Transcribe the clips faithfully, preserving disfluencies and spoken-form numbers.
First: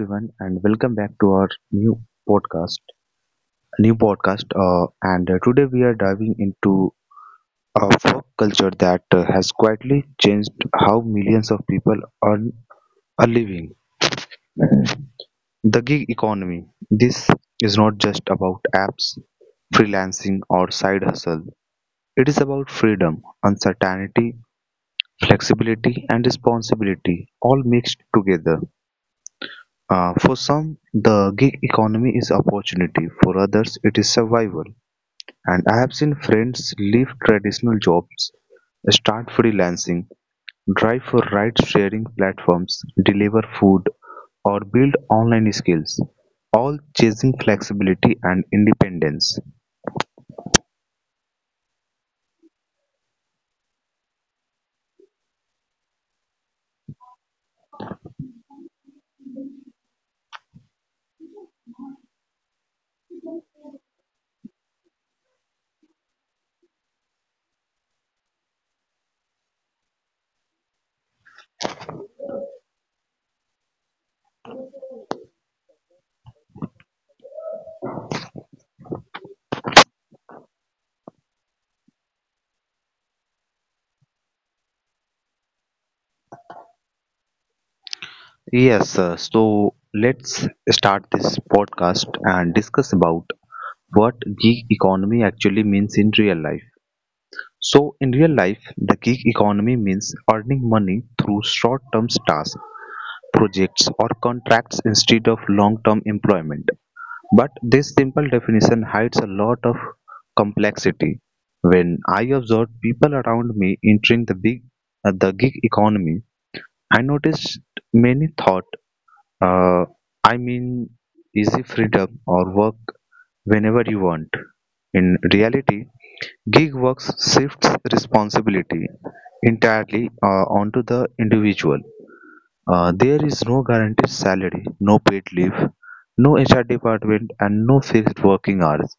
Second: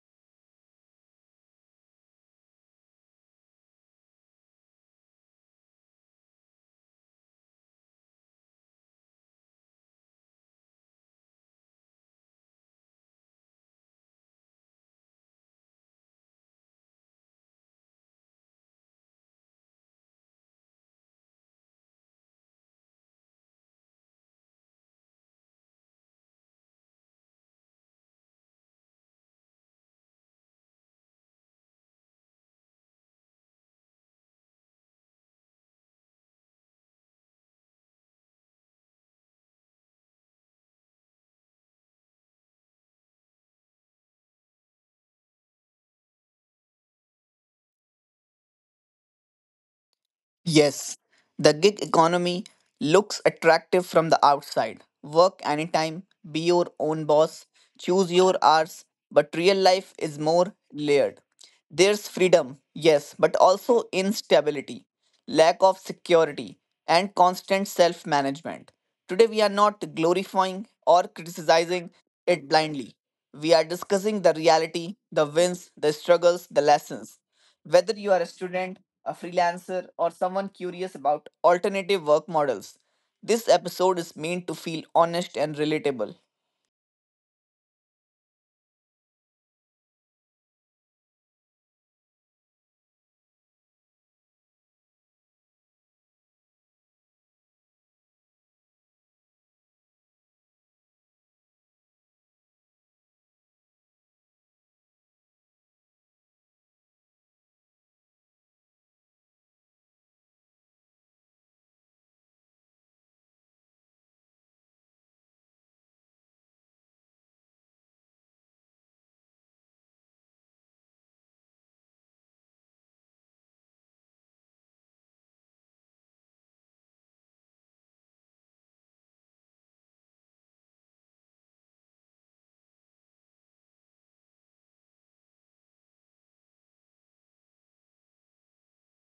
everyone and welcome back to our new podcast new podcast uh, and uh, today we are diving into a folk culture that uh, has quietly changed how millions of people earn a living, the gig economy. This is not just about apps, freelancing or side hustle. It is about freedom, uncertainty, flexibility and responsibility, all mixed together. Uh, For some, the gig economy is opportunity; for others, it is survival. And I have seen friends leave traditional jobs, start freelancing, drive for ride sharing platforms, deliver food, or build online skills, all chasing flexibility and independence. Yes, the gig economy looks attractive from the outside. Work anytime, be your own boss, choose your hours, but real life is more layered. There's freedom, yes, but also instability, lack of security, and constant self management. Today, we are not glorifying or criticizing it blindly. We are discussing the reality, the wins, the struggles, the lessons. Whether you are a student, a freelancer, or someone curious about alternative work models. This episode is meant to feel honest and relatable. Yes, sir. So let's start this podcast and discuss about what gig economy actually means in real life. So in real life, the gig economy means earning money through short-term tasks, projects or contracts instead of long-term employment. But this simple definition hides a lot of complexity. When I observed people around me entering the big uh, the gig economy, I noticed many thought uh, I mean easy freedom or work whenever you want. In reality, gig work shifts responsibility entirely uh, onto the individual. Uh, there is no guaranteed salary, no paid leave, no H R department, and no fixed working hours.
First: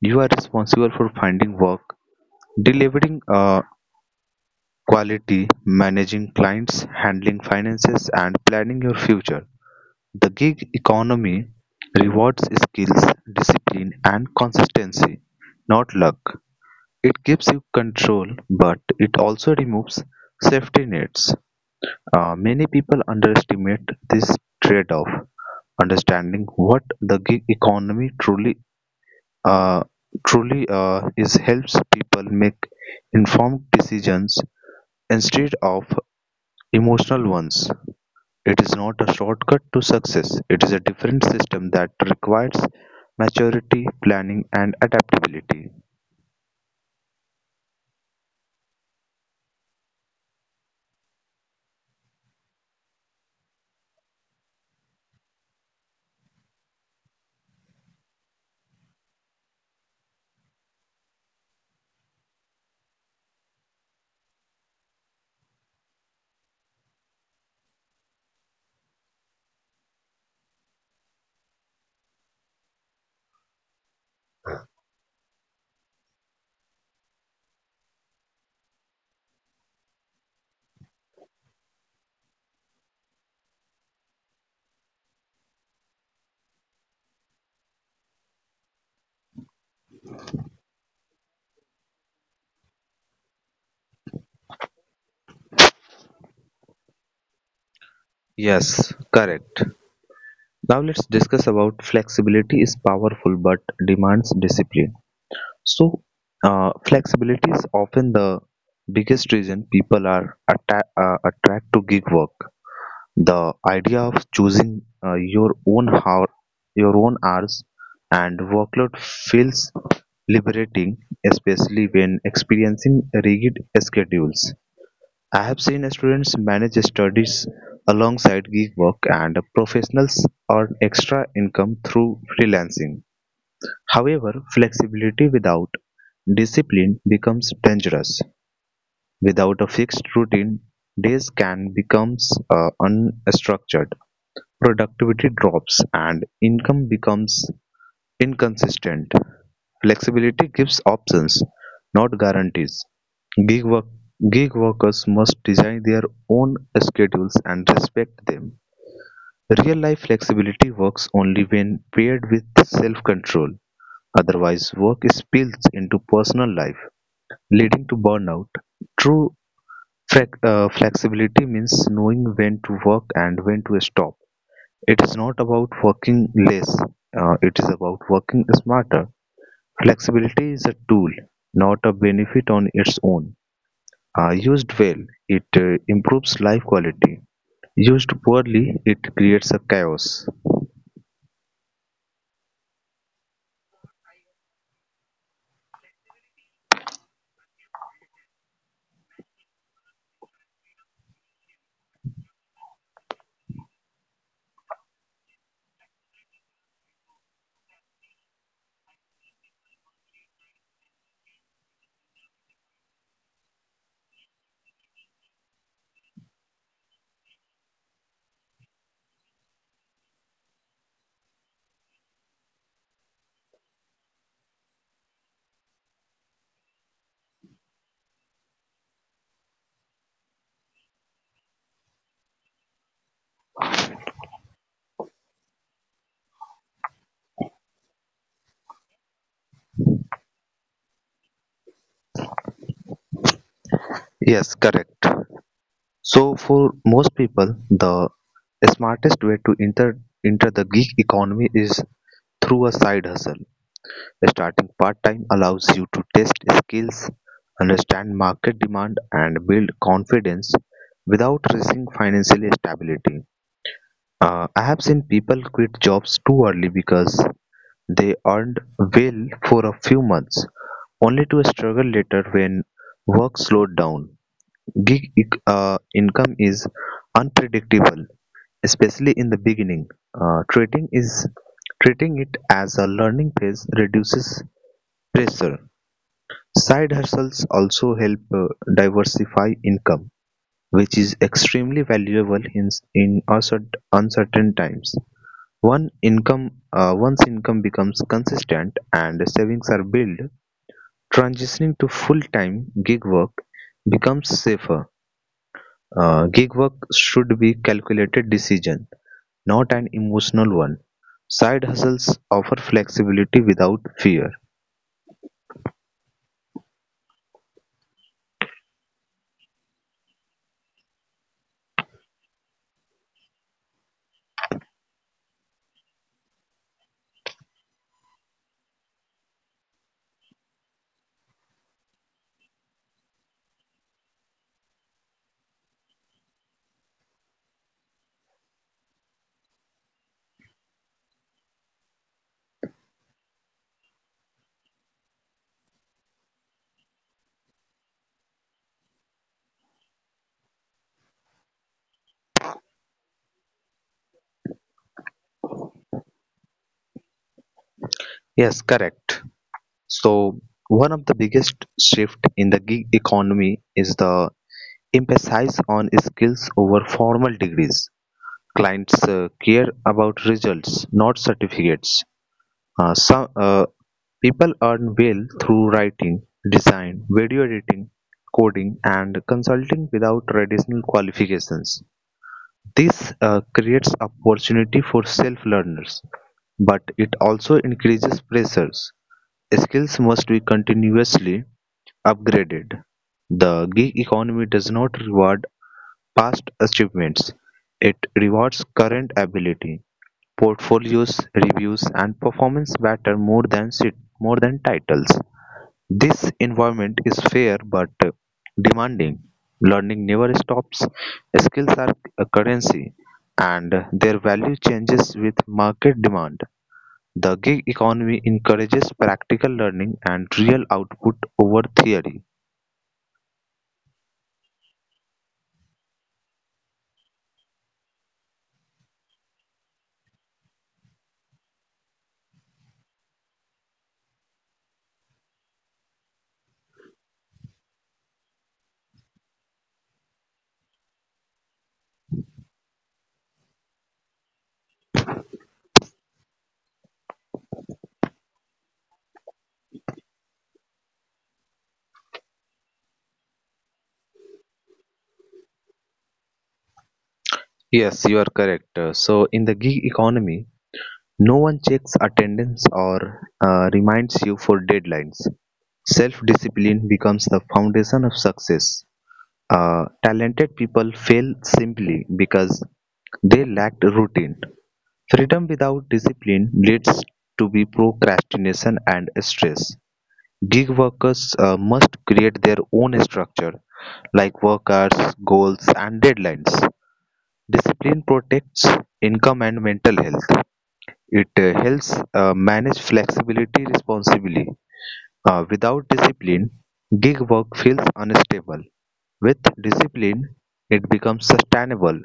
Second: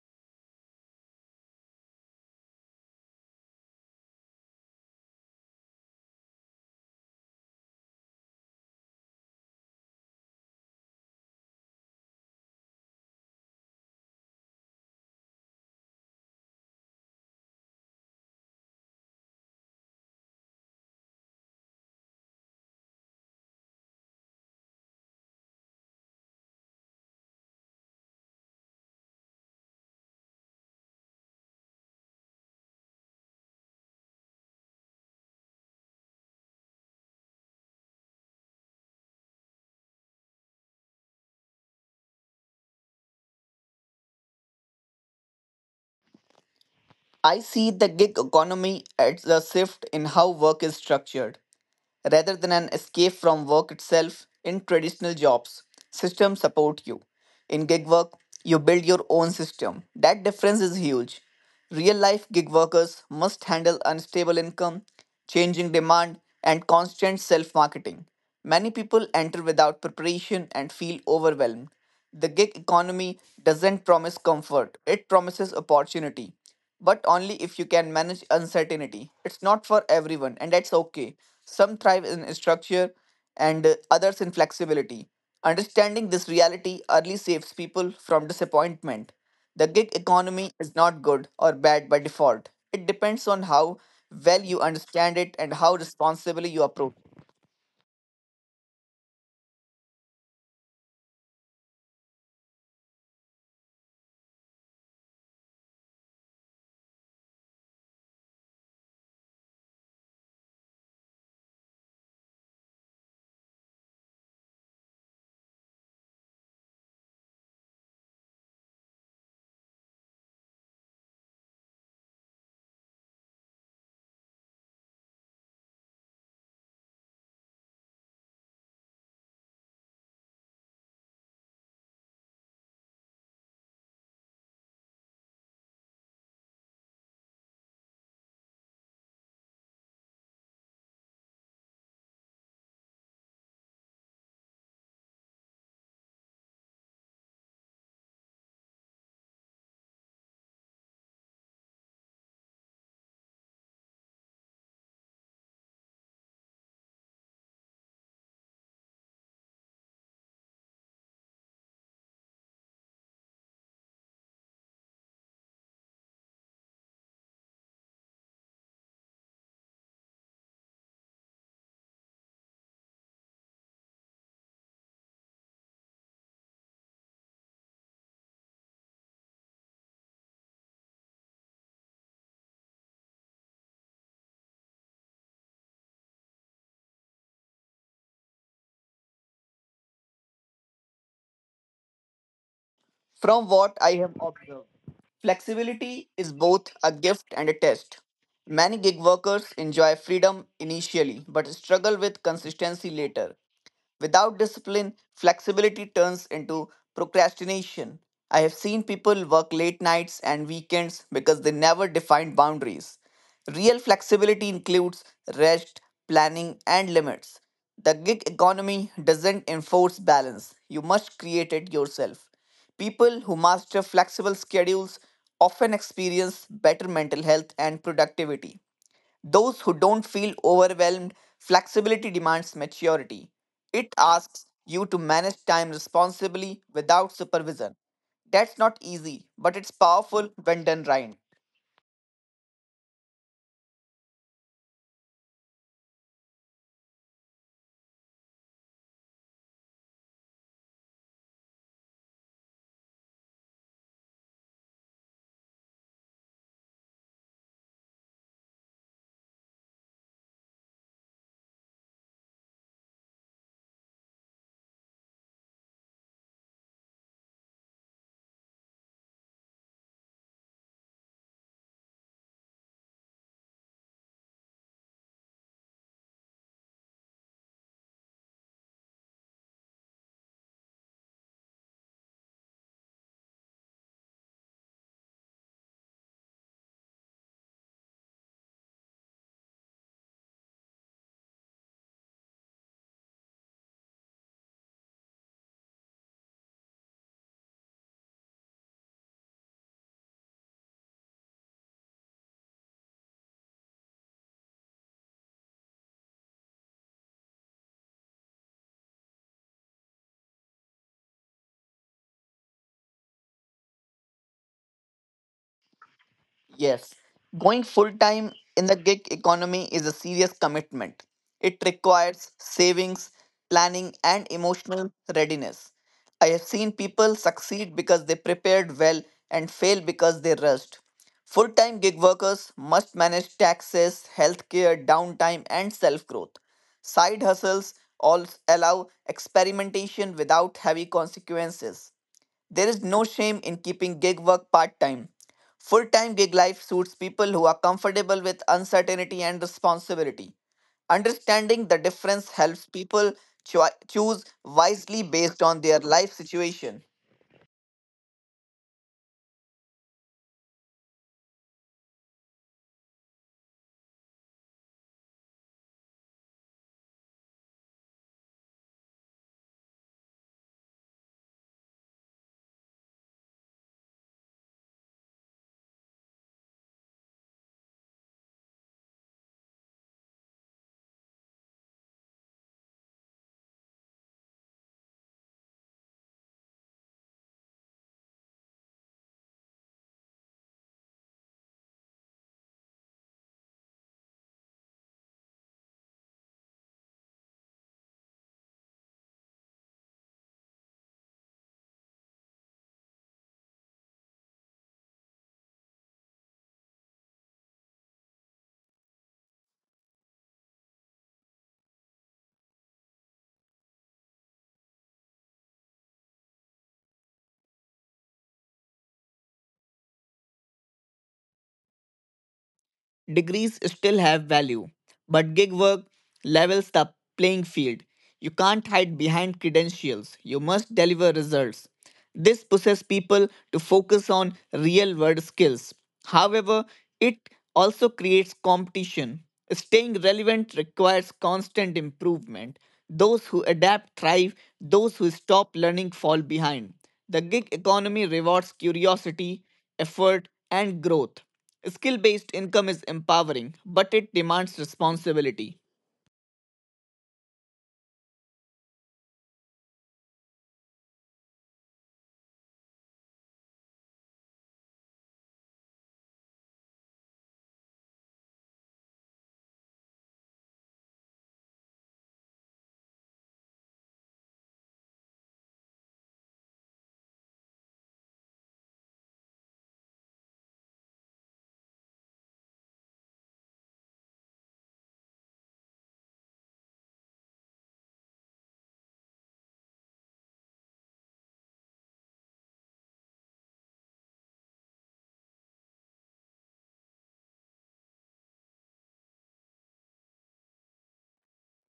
You are responsible for finding work, delivering uh, quality, managing clients, handling finances, and planning your future. The gig economy rewards skills, discipline, and consistency, not luck. It gives you control, but it also removes safety nets. Uh, many people underestimate this trade-off. Understanding what the gig economy truly uh, truly uh, is helps people make informed decisions instead of emotional ones. It is not a shortcut to success. It is a different system that requires maturity, planning, and adaptability. I see the gig economy as a shift in how work is structured, rather than an escape from work itself. In traditional jobs, systems support you. In gig work, you build your own system. That difference is huge. Real life gig workers must handle unstable income, changing demand, and constant self marketing. Many people enter without preparation and feel overwhelmed. The gig economy doesn't promise comfort, it promises opportunity, but only if you can manage uncertainty. It's not for everyone, and that's okay. Some thrive in structure and uh, others in flexibility. Understanding this reality early saves people from disappointment. The gig economy is not good or bad by default. It depends on how well you understand it and how responsibly you approach. Yes, correct. Now let's discuss about flexibility is powerful but demands discipline. So, uh, flexibility is often the biggest reason people are atta- uh, attracted to gig work. The idea of choosing uh, your own hour, your own hours, and workload feels liberating, especially when experiencing rigid schedules. I have seen students manage studies alongside gig work and professionals earn extra income through freelancing. However, flexibility without discipline becomes dangerous. Without a fixed routine, days can become uh, unstructured. Productivity drops and income becomes inconsistent. Flexibility gives options, not guarantees. Gig work- Gig workers must design their own schedules and respect them. Real life flexibility works only when paired with self control, otherwise, work spills into personal life, leading to burnout. True flex- uh, flexibility means knowing when to work and when to stop. It is not about working less, uh, it is about working smarter. Flexibility is a tool, not a benefit on its own. Uh, used well, it uh, improves life quality. Used poorly, it creates a chaos. From what I have observed, flexibility is both a gift and a test. Many gig workers enjoy freedom initially but struggle with consistency later. Without discipline, flexibility turns into procrastination. I have seen people work late nights and weekends because they never defined boundaries. Real flexibility includes rest, planning, and limits. The gig economy doesn't enforce balance, you must create it yourself. People who master flexible schedules often experience better mental health and productivity. Those who don't feel overwhelmed, flexibility demands maturity. It asks you to manage time responsibly without supervision. That's not easy, but it's powerful when done right. Yes, correct. So, for most people, the smartest way to enter enter the gig economy is through a side hustle. Starting part time allows you to test skills, understand market demand, and build confidence without risking financial stability. Uh, I have seen people quit jobs too early because they earned well for a few months, only to struggle later when work slowed down. Gig ec- uh, income is unpredictable, especially in the beginning. Uh, treating is Treating it as a learning phase reduces pressure. Side hustles also help uh, diversify income, which is extremely valuable in, in uncertain uncertain times. One income, uh, Once income becomes consistent and savings are built, transitioning to full-time gig work becomes safer. Uh, gig work should be calculated decision, not an emotional one. Side hustles offer flexibility without fear. Yes, going full time in the gig economy is a serious commitment. It requires savings, planning, and emotional readiness. I have seen people succeed because they prepared well and fail because they rushed. Full time gig workers must manage taxes, healthcare, downtime, and self growth. Side hustles all allow experimentation without heavy consequences. There is no shame in keeping gig work part time. Full time gig life suits people who are comfortable with uncertainty and responsibility. Understanding the difference helps people choi- choose wisely based on their life situation. Yes, correct. So, one of the biggest shift in the gig economy is the emphasis on skills over formal degrees. Clients uh, care about results, not certificates. Uh, some uh, People earn well through writing, design, video editing, coding, and consulting without traditional qualifications. This uh, creates opportunity for self-learners, but it also increases pressures. Skills must be continuously upgraded. The gig economy does not reward past achievements; it rewards current ability. Portfolios, reviews, and performance matter more than sit- more than titles. This environment is fair but uh, demanding. Learning never stops. Skills are a currency, and their value changes with market demand. The gig economy encourages practical learning and real output over theory. Degrees still have value, but gig work levels the playing field. You can't hide behind credentials. You must deliver results. This pushes people to focus on real world skills. However, it also creates competition. Staying relevant requires constant improvement. Those who adapt thrive, those who stop learning fall behind. The gig economy rewards curiosity, effort, and growth. Skill based income is empowering, but it demands responsibility. Yes, you are correct. Uh, So, in the gig economy, no one checks attendance or uh, reminds you for deadlines. Self-discipline becomes the foundation of success. Uh, talented people fail simply because they lacked routine. Freedom without discipline leads to be procrastination and stress. Gig workers uh, must create their own structure, like work hours, goals, and deadlines. Discipline protects income and mental health. It uh, helps uh, manage flexibility responsibly. Uh, without discipline, gig work feels unstable. With discipline, it becomes sustainable.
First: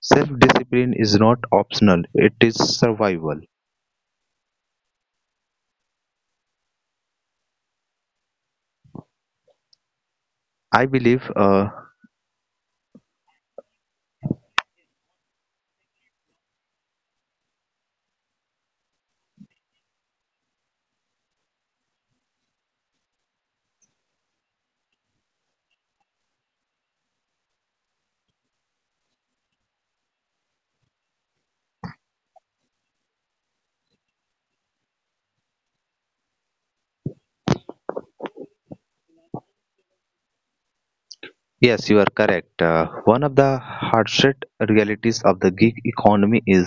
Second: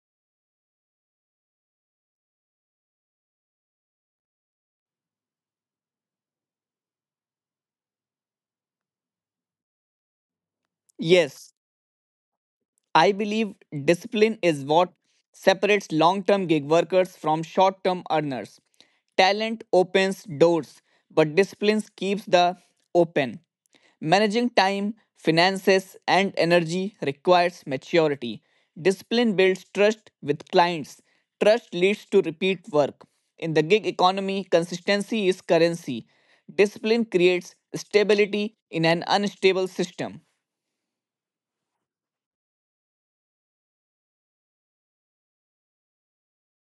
Self discipline is not optional, it is survival. I believe, Yes, uh, I believe discipline is what separates long term gig workers from short term earners. Talent opens doors, but discipline keeps the open. Managing time, finances, and energy requires maturity. Discipline builds trust with clients. Trust leads to repeat work. In the gig economy, consistency is currency. Discipline creates stability in an unstable system. yes, you are correct. Uh, one of the hardest realities of the gig economy is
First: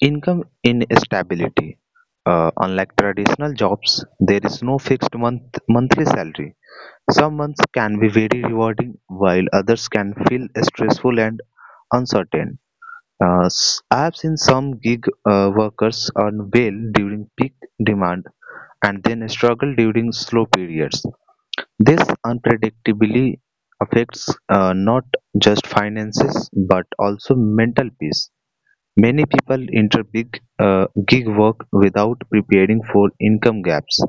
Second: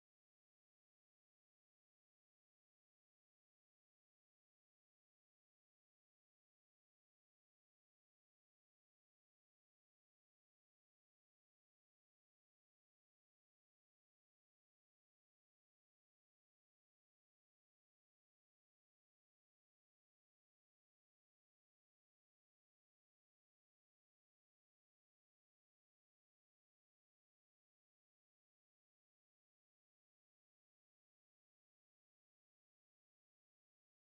income instability. Uh, unlike traditional jobs, there is no fixed month- monthly salary. Some months can be very rewarding, while others can feel stressful and uncertain. Uh, s- I have seen some gig uh, workers earn well during peak demand and then struggle during slow periods. This unpredictability affects uh, not just finances but also mental peace. Many people enter big uh, gig work without preparing for income gaps.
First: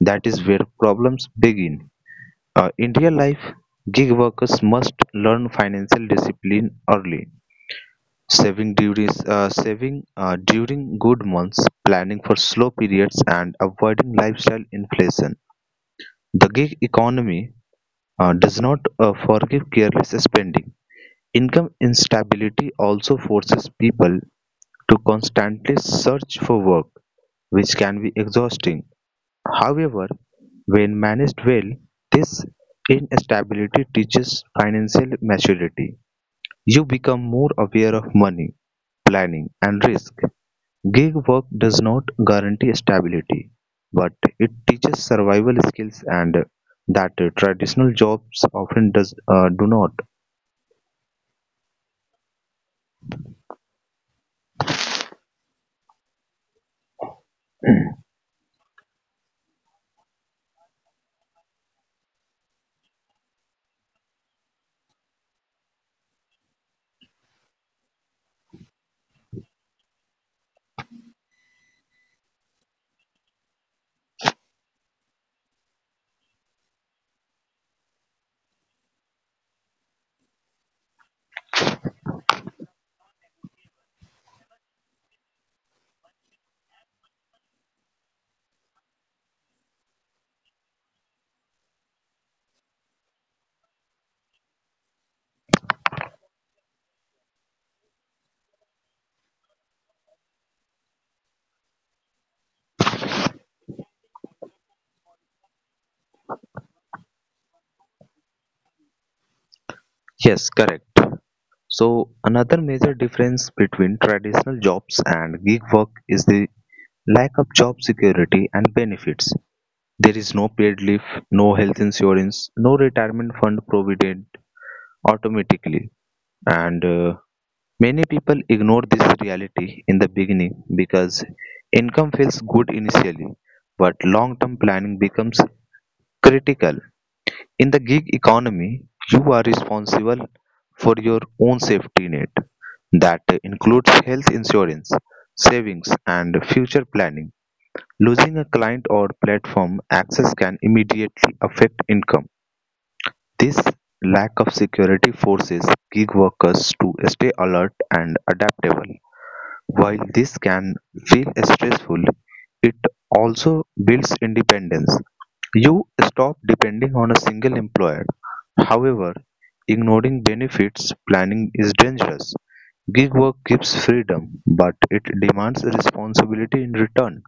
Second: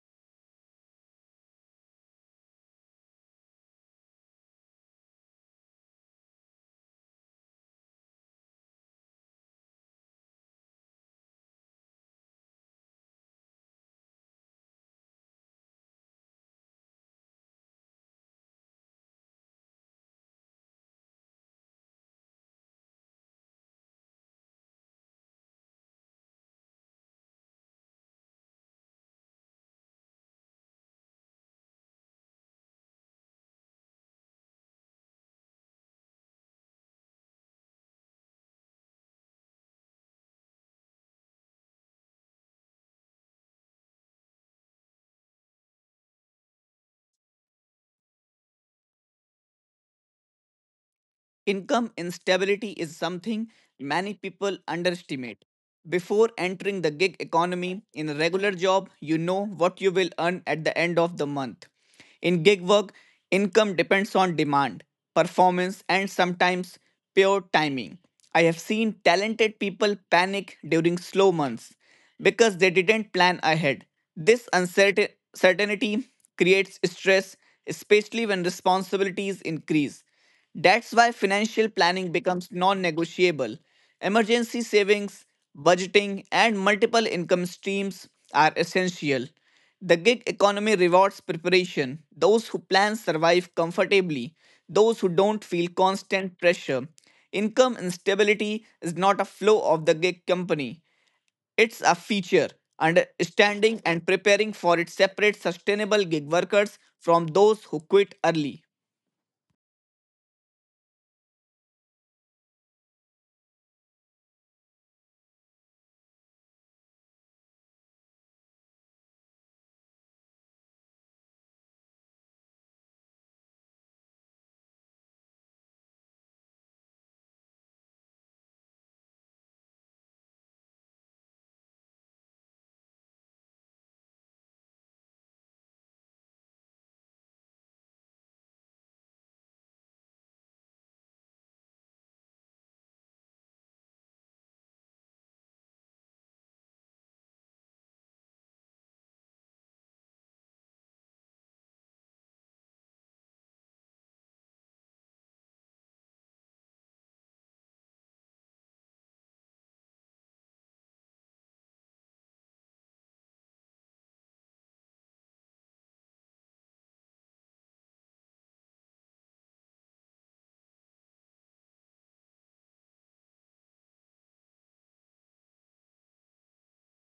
That is where problems begin. Uh, in real life, gig workers must learn financial discipline early. Saving during uh, saving uh, during good months, planning for slow periods, and avoiding lifestyle inflation. The gig economy uh, does not uh, forgive careless spending. Income instability also forces people to constantly search for work, which can be exhausting. However, when managed well, this instability teaches financial maturity. You become more aware of money, planning, and risk. Gig work does not guarantee stability, but it teaches survival skills and that traditional jobs often does uh, do not. Income instability is something many people underestimate. Before entering the gig economy, in a regular job, you know what you will earn at the end of the month. In gig work, income depends on demand, performance, and sometimes pure timing. I have seen talented people panic during slow months because they didn't plan ahead. This uncertainty creates stress, especially when responsibilities increase. That's why financial planning becomes non negotiable. Emergency savings, budgeting, and multiple income streams are essential. The gig economy rewards preparation. Those who plan survive comfortably, those who don't feel constant pressure. Income instability is not a flaw of the gig company, it's a feature. Understanding and preparing for it separates sustainable gig workers from those who quit early. Yes, correct. So another major difference between traditional jobs and gig work is the lack of job security and benefits. There is no paid leave, no health insurance, no retirement fund provided automatically. And uh, Many people ignore this reality in the beginning because income feels good initially, but long term planning becomes critical. In the gig economy, you are responsible for your own safety net that includes health insurance, savings, and future planning. Losing a client or platform access can immediately affect income. This lack of security forces gig workers to stay alert and adaptable. While this can feel stressful, it also builds independence. You stop depending on a single employer. However, ignoring benefits planning is dangerous. Gig work gives freedom, but it demands responsibility in return.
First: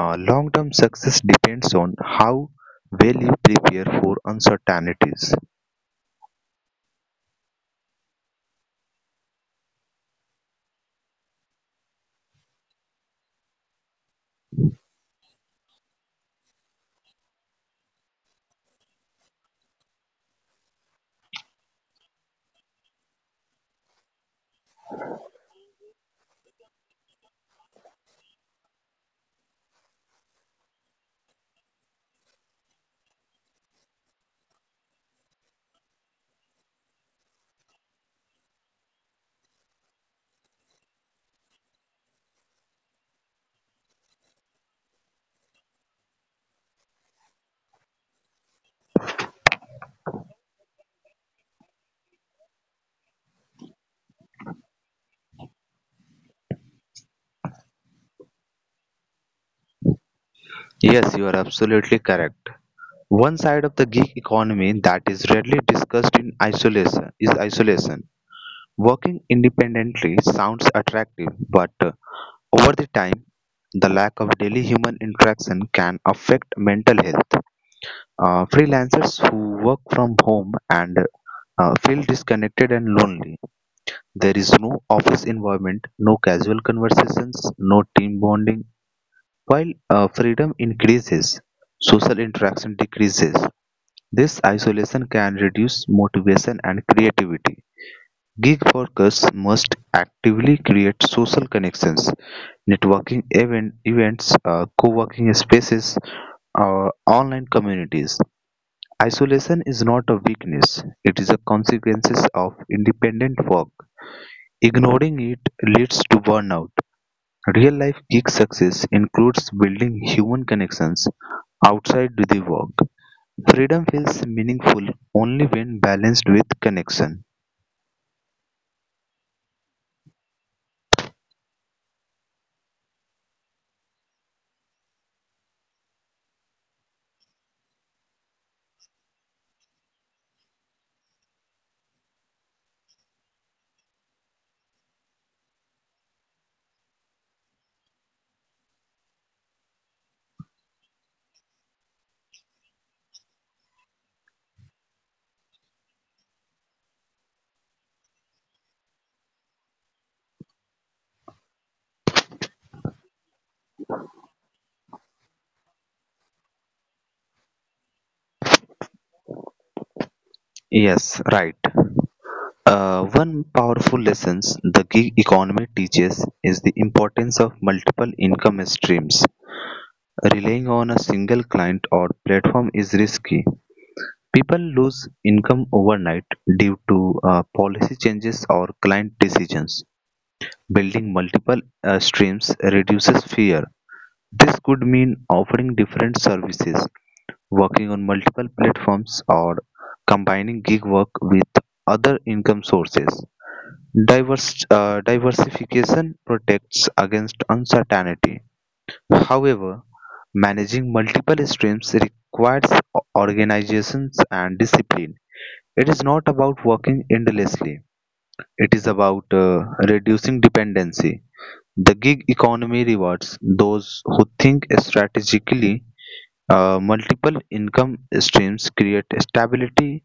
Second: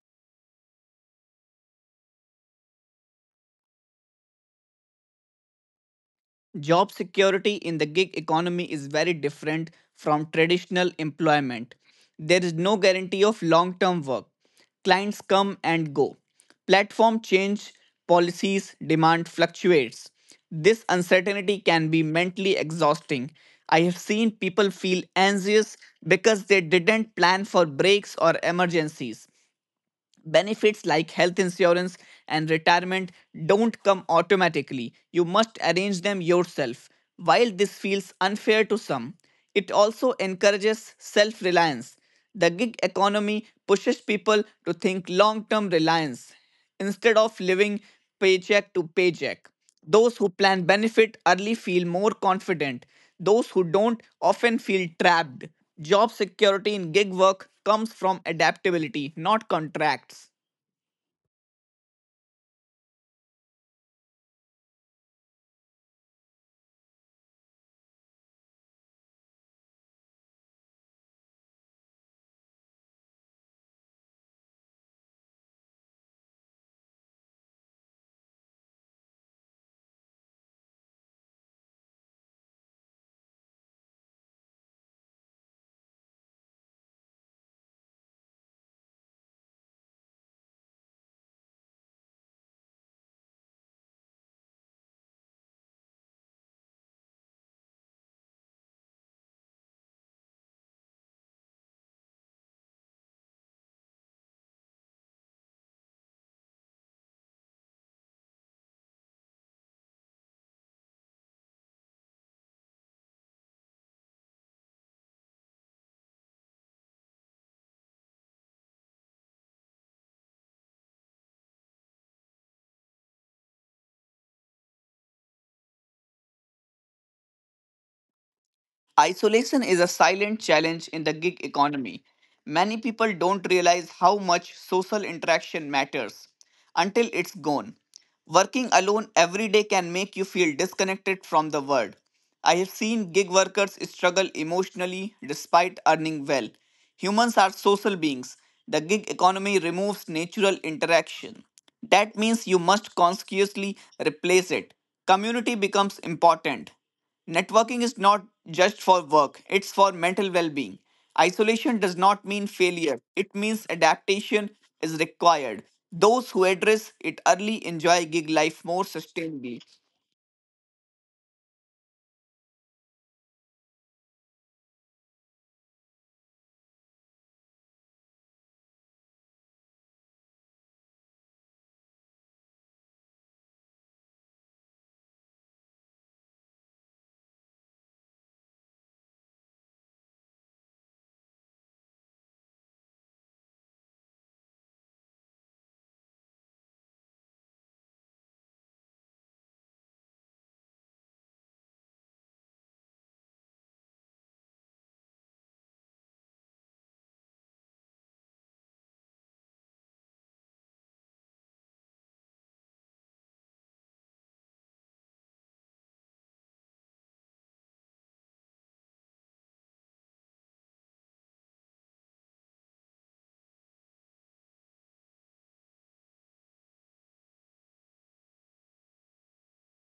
Uh, long term success depends on how well you prepare for uncertainties. Job security in the gig economy is very different from traditional employment. There is no guarantee of long term work. Clients come and go. Platform change, policies, demand fluctuates. This uncertainty can be mentally exhausting. I have seen people feel anxious because they didn't plan for breaks or emergencies. Benefits like health insurance and retirement don't come automatically. You must arrange them yourself. While this feels unfair to some, it also encourages self reliance. The gig economy pushes people to think long term reliance instead of living paycheck to paycheck. Those who plan benefit early feel more confident. Those who don't often feel trapped. Job security in gig work comes from adaptability, not contracts. Yes, you are absolutely correct. One side of the gig economy that is rarely discussed in isolation is isolation. Working independently sounds attractive, but uh, over the time, the lack of daily human interaction can affect mental health. Uh, freelancers who work from home and uh, feel disconnected and lonely. There is no office environment, no casual conversations, no team bonding. While uh, freedom increases, social interaction decreases. This isolation can reduce motivation and creativity. Gig workers must actively create social connections, networking event, events, uh, co-working spaces, or online communities. Isolation is not a weakness; it is a consequence of independent work. Ignoring it leads to burnout. Real-life gig success includes building human connections outside the work. Freedom feels meaningful only when balanced with connection. Isolation is a silent challenge in the gig economy. Many people don't realize how much social interaction matters until it's gone. Working alone every day can make you feel disconnected from the world. I have seen gig workers struggle emotionally despite earning well. Humans are social beings. The gig economy removes natural interaction. That means you must consciously replace it. Community becomes important. Networking is not just for work, it's for mental well being. Isolation does not mean failure, it means adaptation is required. Those who address it early enjoy gig life more sustainably. Yes, right. Uh, one powerful lesson the gig economy teaches is the importance of multiple income streams. Relying on a single client or platform is risky. People lose income overnight due to uh, policy changes or client decisions. Building multiple uh, streams reduces fear. This could mean offering different services, working on multiple platforms or combining gig work with other income sources. Divers, uh, diversification protects against uncertainty. However, managing multiple streams requires o- organizations and discipline. It is not about working endlessly, it is about uh, reducing dependency. The gig economy rewards those who think strategically. Uh, multiple income streams create stability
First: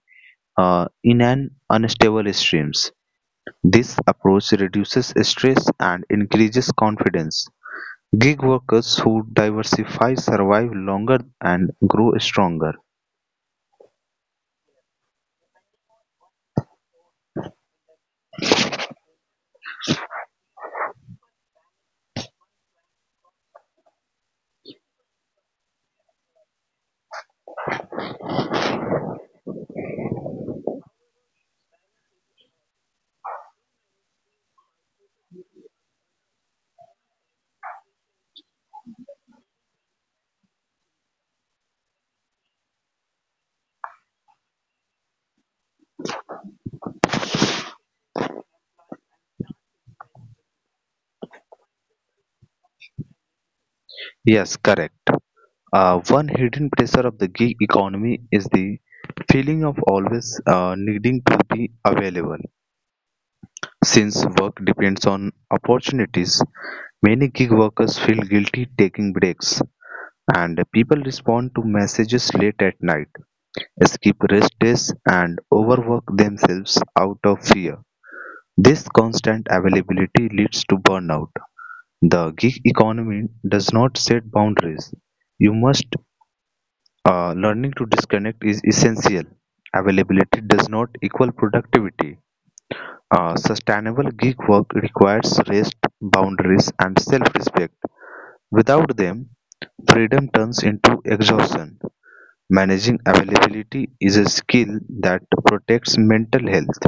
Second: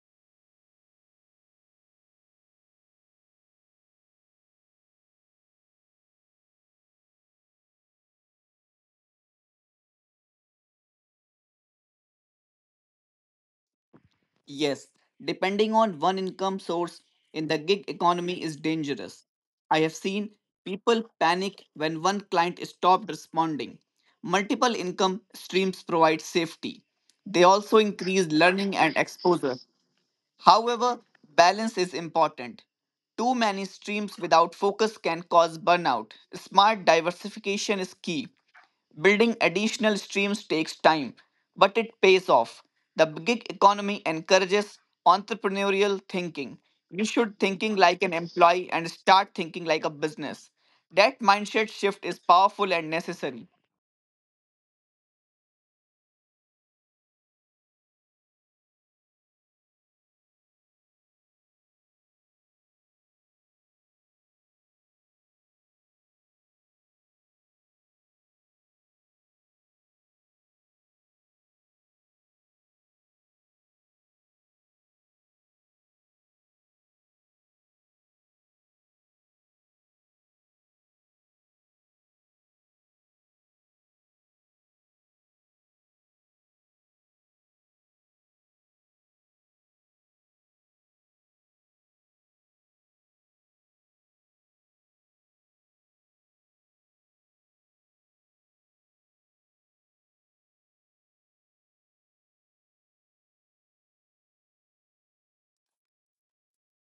uh, in an unstable streams. This approach reduces stress and increases confidence. Gig workers who diversify survive longer and grow stronger. Yes, depending on one income source in the gig economy is dangerous. I have seen people panic when one client stopped responding. Multiple income streams provide safety. They also increase learning and exposure. However, balance is important. Too many streams without focus can cause burnout. Smart diversification is key. Building additional streams takes time, but it pays off. The gig economy encourages entrepreneurial thinking. You should thinking like an employee and start thinking like a business. That mindset shift is powerful and necessary. Yes, correct. Uh, one hidden pressure of the gig economy is the feeling of always uh, needing to be available. Since work depends on opportunities, many gig workers feel guilty taking breaks. And people respond to messages late at night, skip rest days, and overwork themselves out of fear. This constant availability leads to burnout. The gig economy does not set boundaries. You must uh, Learning to disconnect is essential. Availability does not equal productivity. Uh, sustainable gig work requires rest, boundaries, and self-respect. Without them, freedom turns into exhaustion. Managing availability is a skill that protects mental health.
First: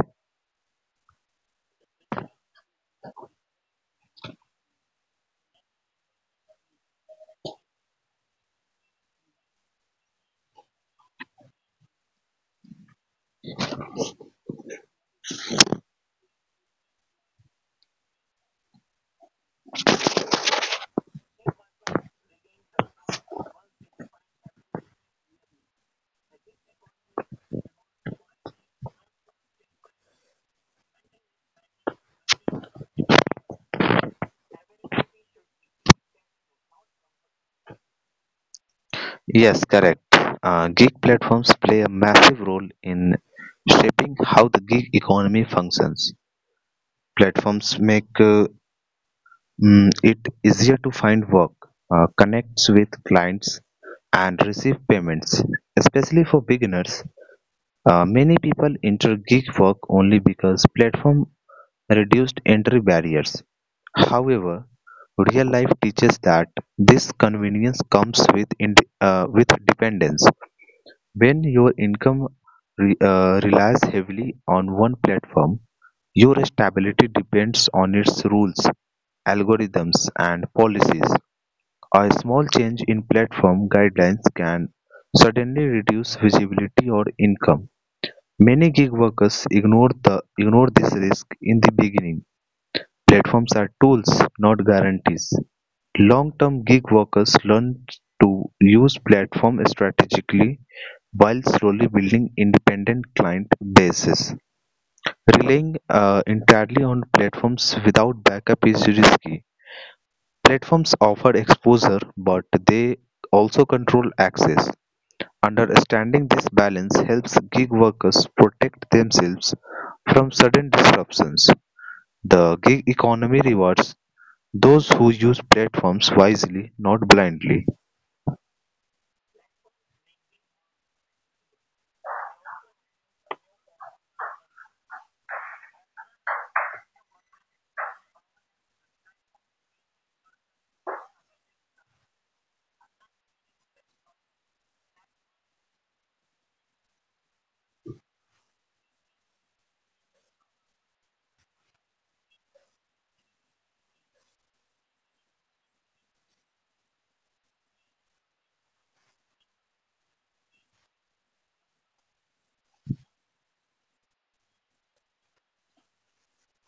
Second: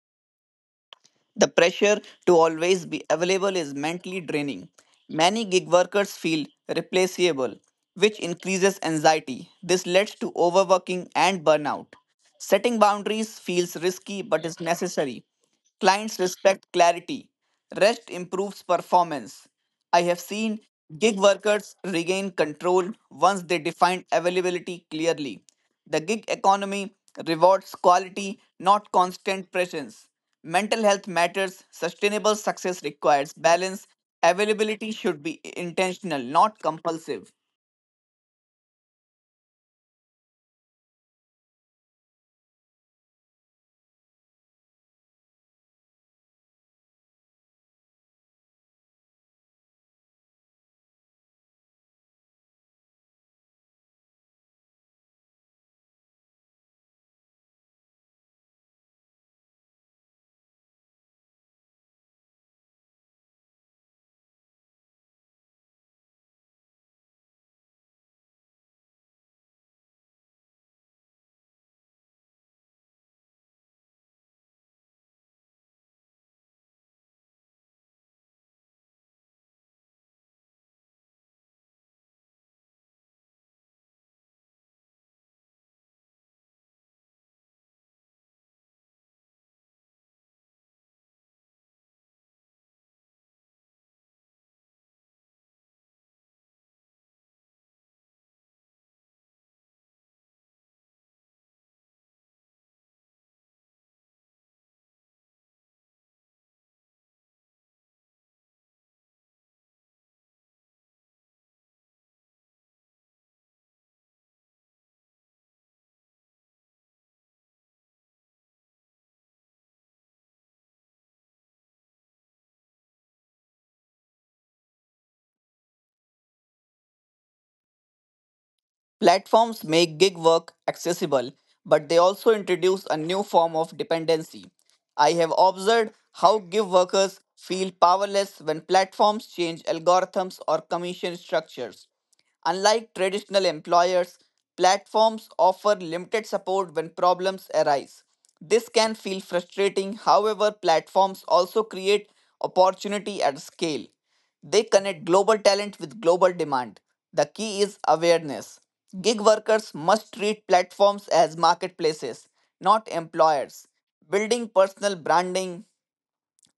The pressure to always be available is mentally draining. Many gig workers feel replaceable, which increases anxiety. This leads to overworking and burnout. Setting boundaries feels risky but is necessary. Clients respect clarity. Rest improves performance. I have seen gig workers regain control once they define availability clearly. The gig economy rewards quality, not constant presence. Mental health matters. Sustainable success requires balance. Availability should be intentional, not compulsive. Yes, correct. Uh, gig platforms play a massive role in shaping how the gig economy functions. Platforms make uh, mm, it easier to find work, uh, connects with clients, and receive payments. Especially for beginners, uh, many people enter gig work only because platform reduced entry barriers. However, real life teaches that this convenience comes with ind uh, with dependence. When your income re- uh, relies heavily on one platform, your stability depends on its rules, algorithms, and policies. A small change in platform guidelines can suddenly reduce visibility or income. Many gig workers ignore the ignore this risk in the beginning. Platforms are tools, not guarantees. Long-term gig workers learn to use platforms strategically while slowly building independent client bases. Relying uh, entirely on platforms without backup is risky. Platforms offer exposure, but they also control access. Understanding this balance helps gig workers protect themselves from sudden disruptions. The gig economy rewards those who use platforms wisely, not blindly. Platforms make gig work accessible, but they also introduce a new form of dependency. I have observed how gig workers feel powerless when platforms change algorithms or commission structures. Unlike traditional employers, platforms offer limited support when problems arise. This can feel frustrating, however, platforms also create opportunity at scale. They connect global talent with global demand. The key is awareness. Gig workers must treat platforms as marketplaces, not employers. Building personal branding,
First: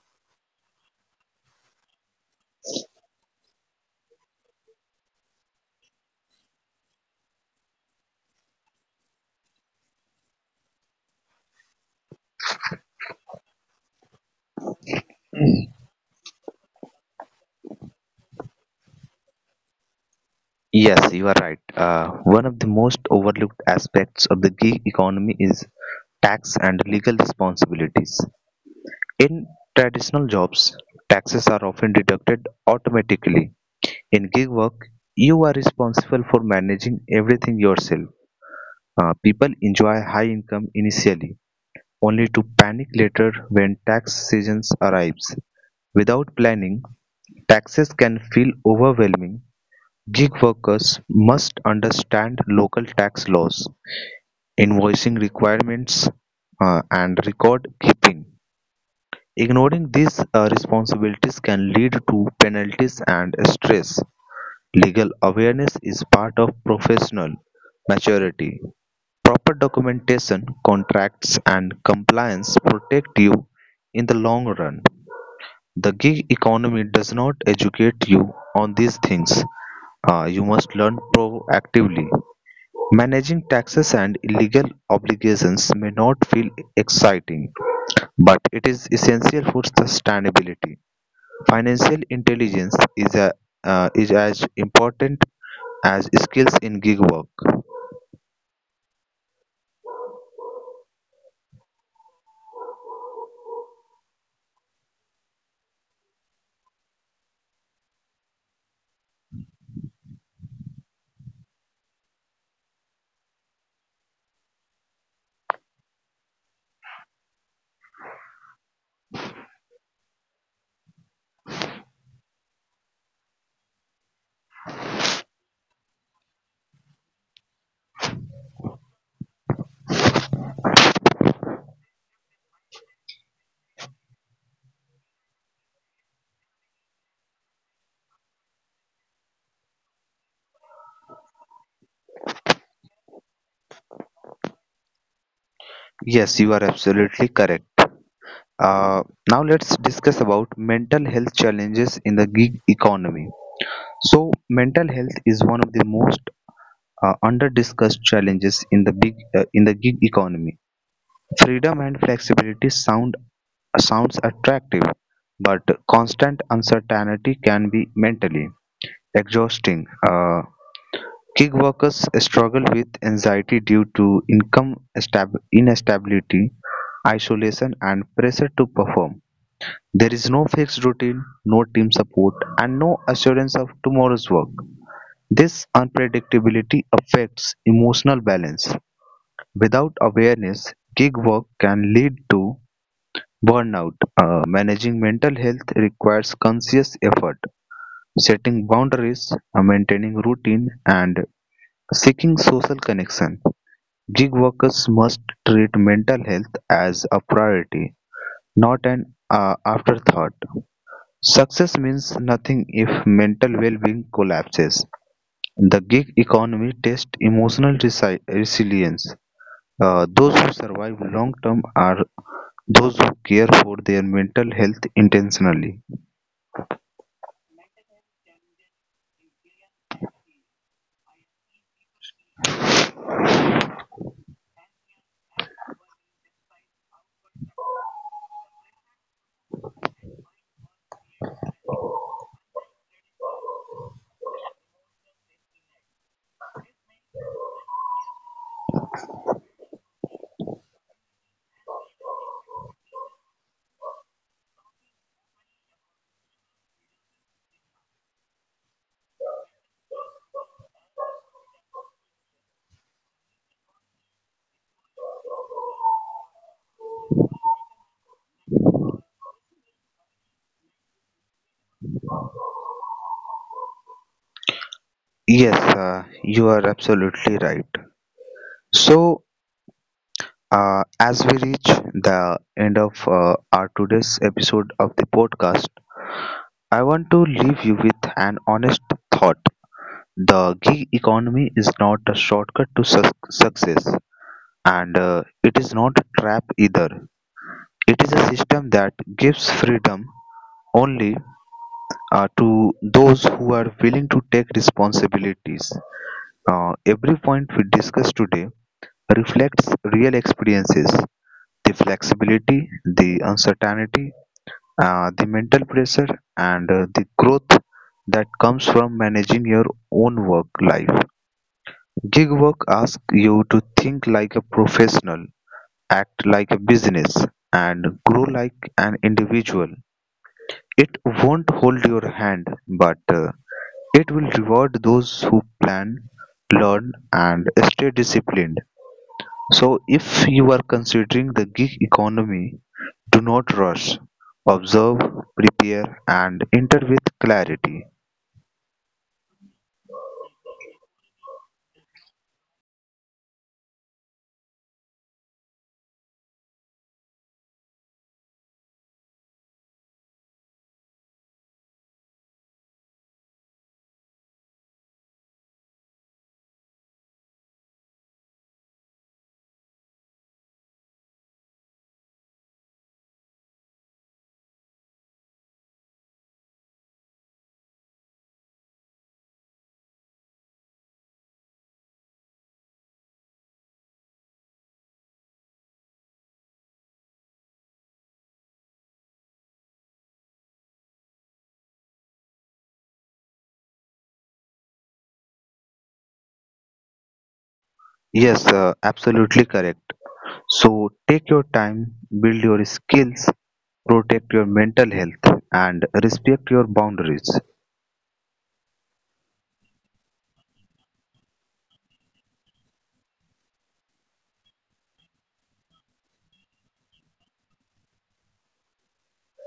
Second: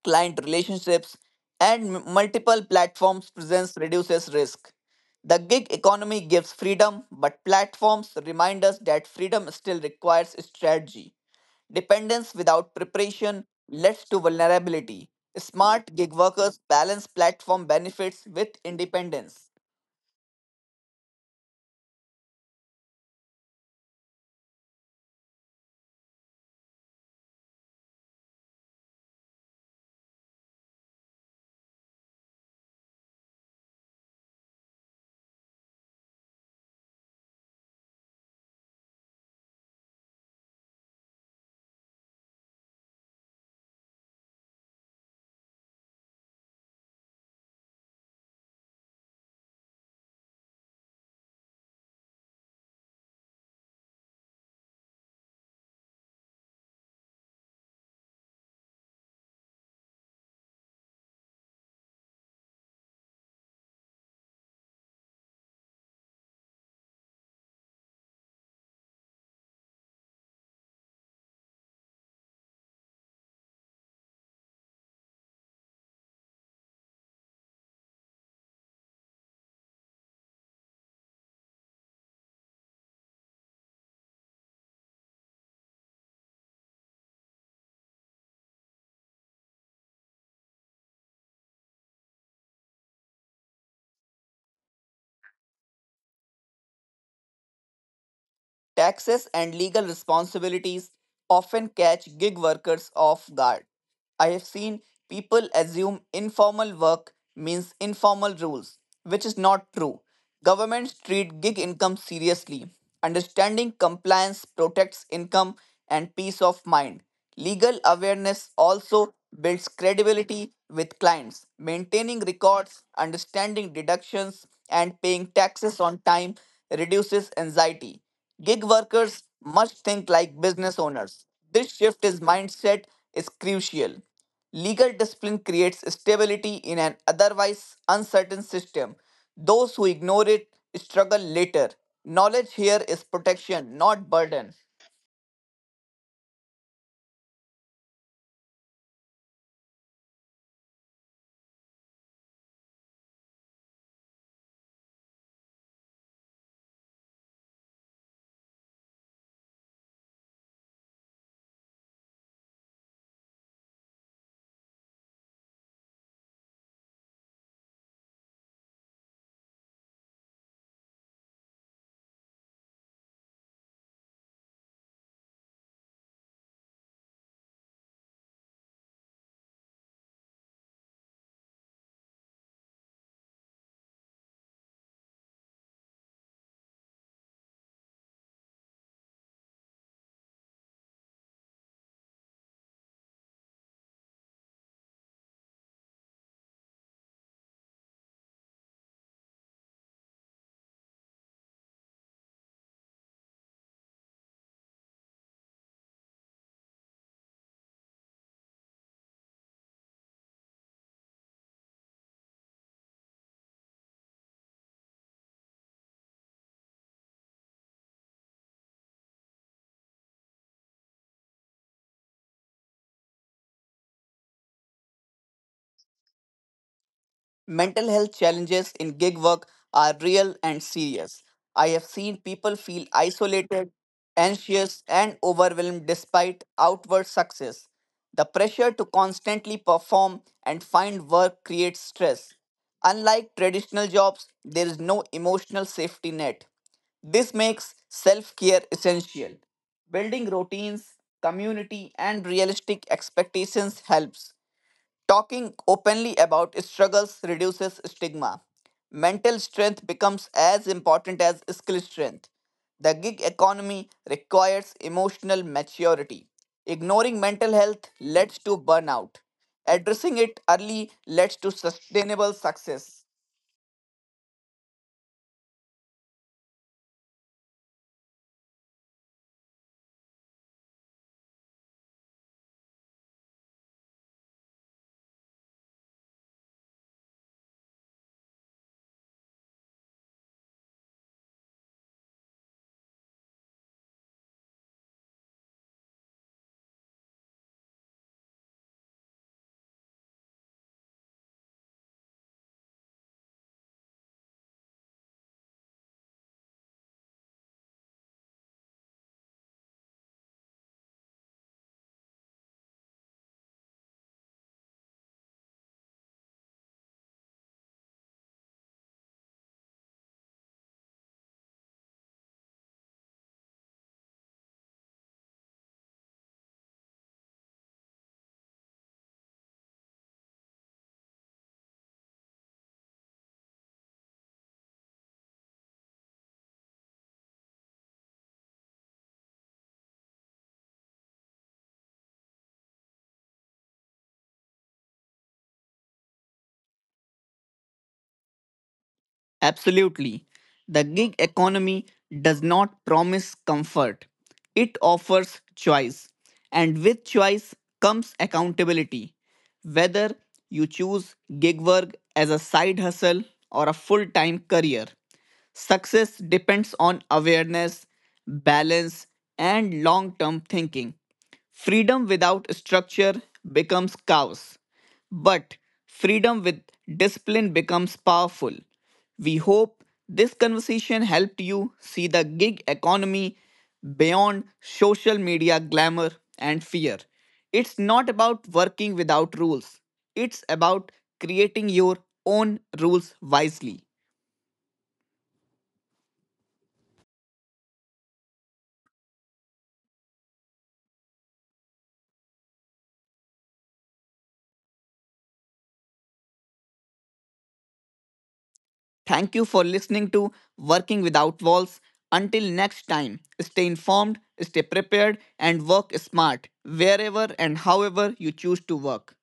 client relationships, and m- multiple platforms' presence reduces risk. The gig economy gives freedom, but platforms remind us that freedom still requires strategy. Dependence without preparation leads to vulnerability. Smart gig workers balance platform benefits with independence. Yes, you are right. Uh, one of the most overlooked aspects of the gig economy is tax and legal responsibilities. In traditional jobs, taxes are often deducted automatically. In gig work, you are responsible for managing everything yourself. Uh, people enjoy high income initially, only to panic later when tax season arrives. Without planning, taxes can feel overwhelming. Gig workers must understand local tax laws, invoicing requirements, uh, and record keeping. Ignoring these uh, responsibilities can lead to penalties and stress. Legal awareness is part of professional maturity. Proper documentation, contracts, and compliance protect you in the long run. The gig economy does not educate you on these things. Uh, you must learn proactively. Managing taxes and legal obligations may not feel exciting, but it is essential for sustainability. Financial intelligence is, a, uh, is as important as skills in gig work. Taxes and legal responsibilities often catch gig workers off guard. I have seen people assume informal work means informal rules, which is not true. Governments treat gig income seriously. Understanding compliance protects income and peace of mind. Legal awareness also builds credibility with clients. Maintaining records, understanding deductions, and paying taxes on time reduces anxiety. Gig workers must think like business owners. This shift in mindset is crucial. Legal discipline creates stability in an otherwise uncertain system. Those who ignore it struggle later. Knowledge here is protection, not burden. Yes, you are absolutely correct. Uh, Now let's discuss about mental health challenges in the gig economy. So, mental health is one of the most uh, under-discussed challenges in the big uh, in the gig economy. Freedom and flexibility sound sounds attractive, but constant uncertainty can be mentally exhausting. Uh, gig workers struggle with anxiety due to income stab- instability, isolation, and pressure to perform. There is no fixed routine, no team support, and no assurance of tomorrow's work. This unpredictability affects emotional balance. Without awareness, gig work can lead to burnout. uh, Managing mental health requires conscious effort, setting boundaries, uh, maintaining routine, and seeking social connection. Gig workers must treat mental health as a priority, not an uh, afterthought. Success means nothing if mental well being collapses. The gig economy tests emotional resi- resilience. Uh, those who survive long term are those who care for their mental health intentionally. Mental health challenges in gig work are real and serious. I have seen people feel isolated, anxious, and overwhelmed despite outward success. The pressure to constantly perform and find work creates stress. Unlike traditional jobs, there is no emotional safety net. This makes self care essential. Building routines, community, and realistic expectations helps. Talking openly about struggles reduces stigma. Mental strength becomes as important as skill strength. The gig economy requires emotional maturity. Ignoring mental health leads to burnout. Addressing it early leads to sustainable success. Yes, uh, you are absolutely right. So, uh, as we reach the end of uh, our today's episode of the podcast, I want to leave you with an honest thought. The gig economy is not a shortcut to suc success, and uh, it is not a trap either. It is a system that gives freedom only uh, to those who are willing to take responsibilities. Uh, every point we discussed today reflects real experiences, the flexibility, the uncertainty, uh, the mental pressure, and uh, the growth that comes from managing your own work life. Gig work asks you to think like a professional, act like a business, and grow like an individual. It won't hold your hand, but uh, it will reward those who plan, learn, and stay disciplined. So if you are considering the gig economy, do not rush. Observe, prepare, and enter with clarity. Absolutely. The gig economy does not promise comfort, it offers choice. And with choice comes accountability. Whether you choose gig work as a side hustle or a full time career, success depends on awareness, balance, and long term thinking. Freedom without structure becomes chaos, but freedom with discipline becomes powerful. We hope this conversation helped you see the gig economy beyond social media glamour and fear. It's not about working without rules, it's about creating your own rules wisely. Yes, uh, absolutely correct. So take your time, build your skills, protect your mental health, and respect your boundaries. Thank you for listening to Working Without Walls. Until next time, stay informed, stay prepared, and work smart wherever and however you choose to work.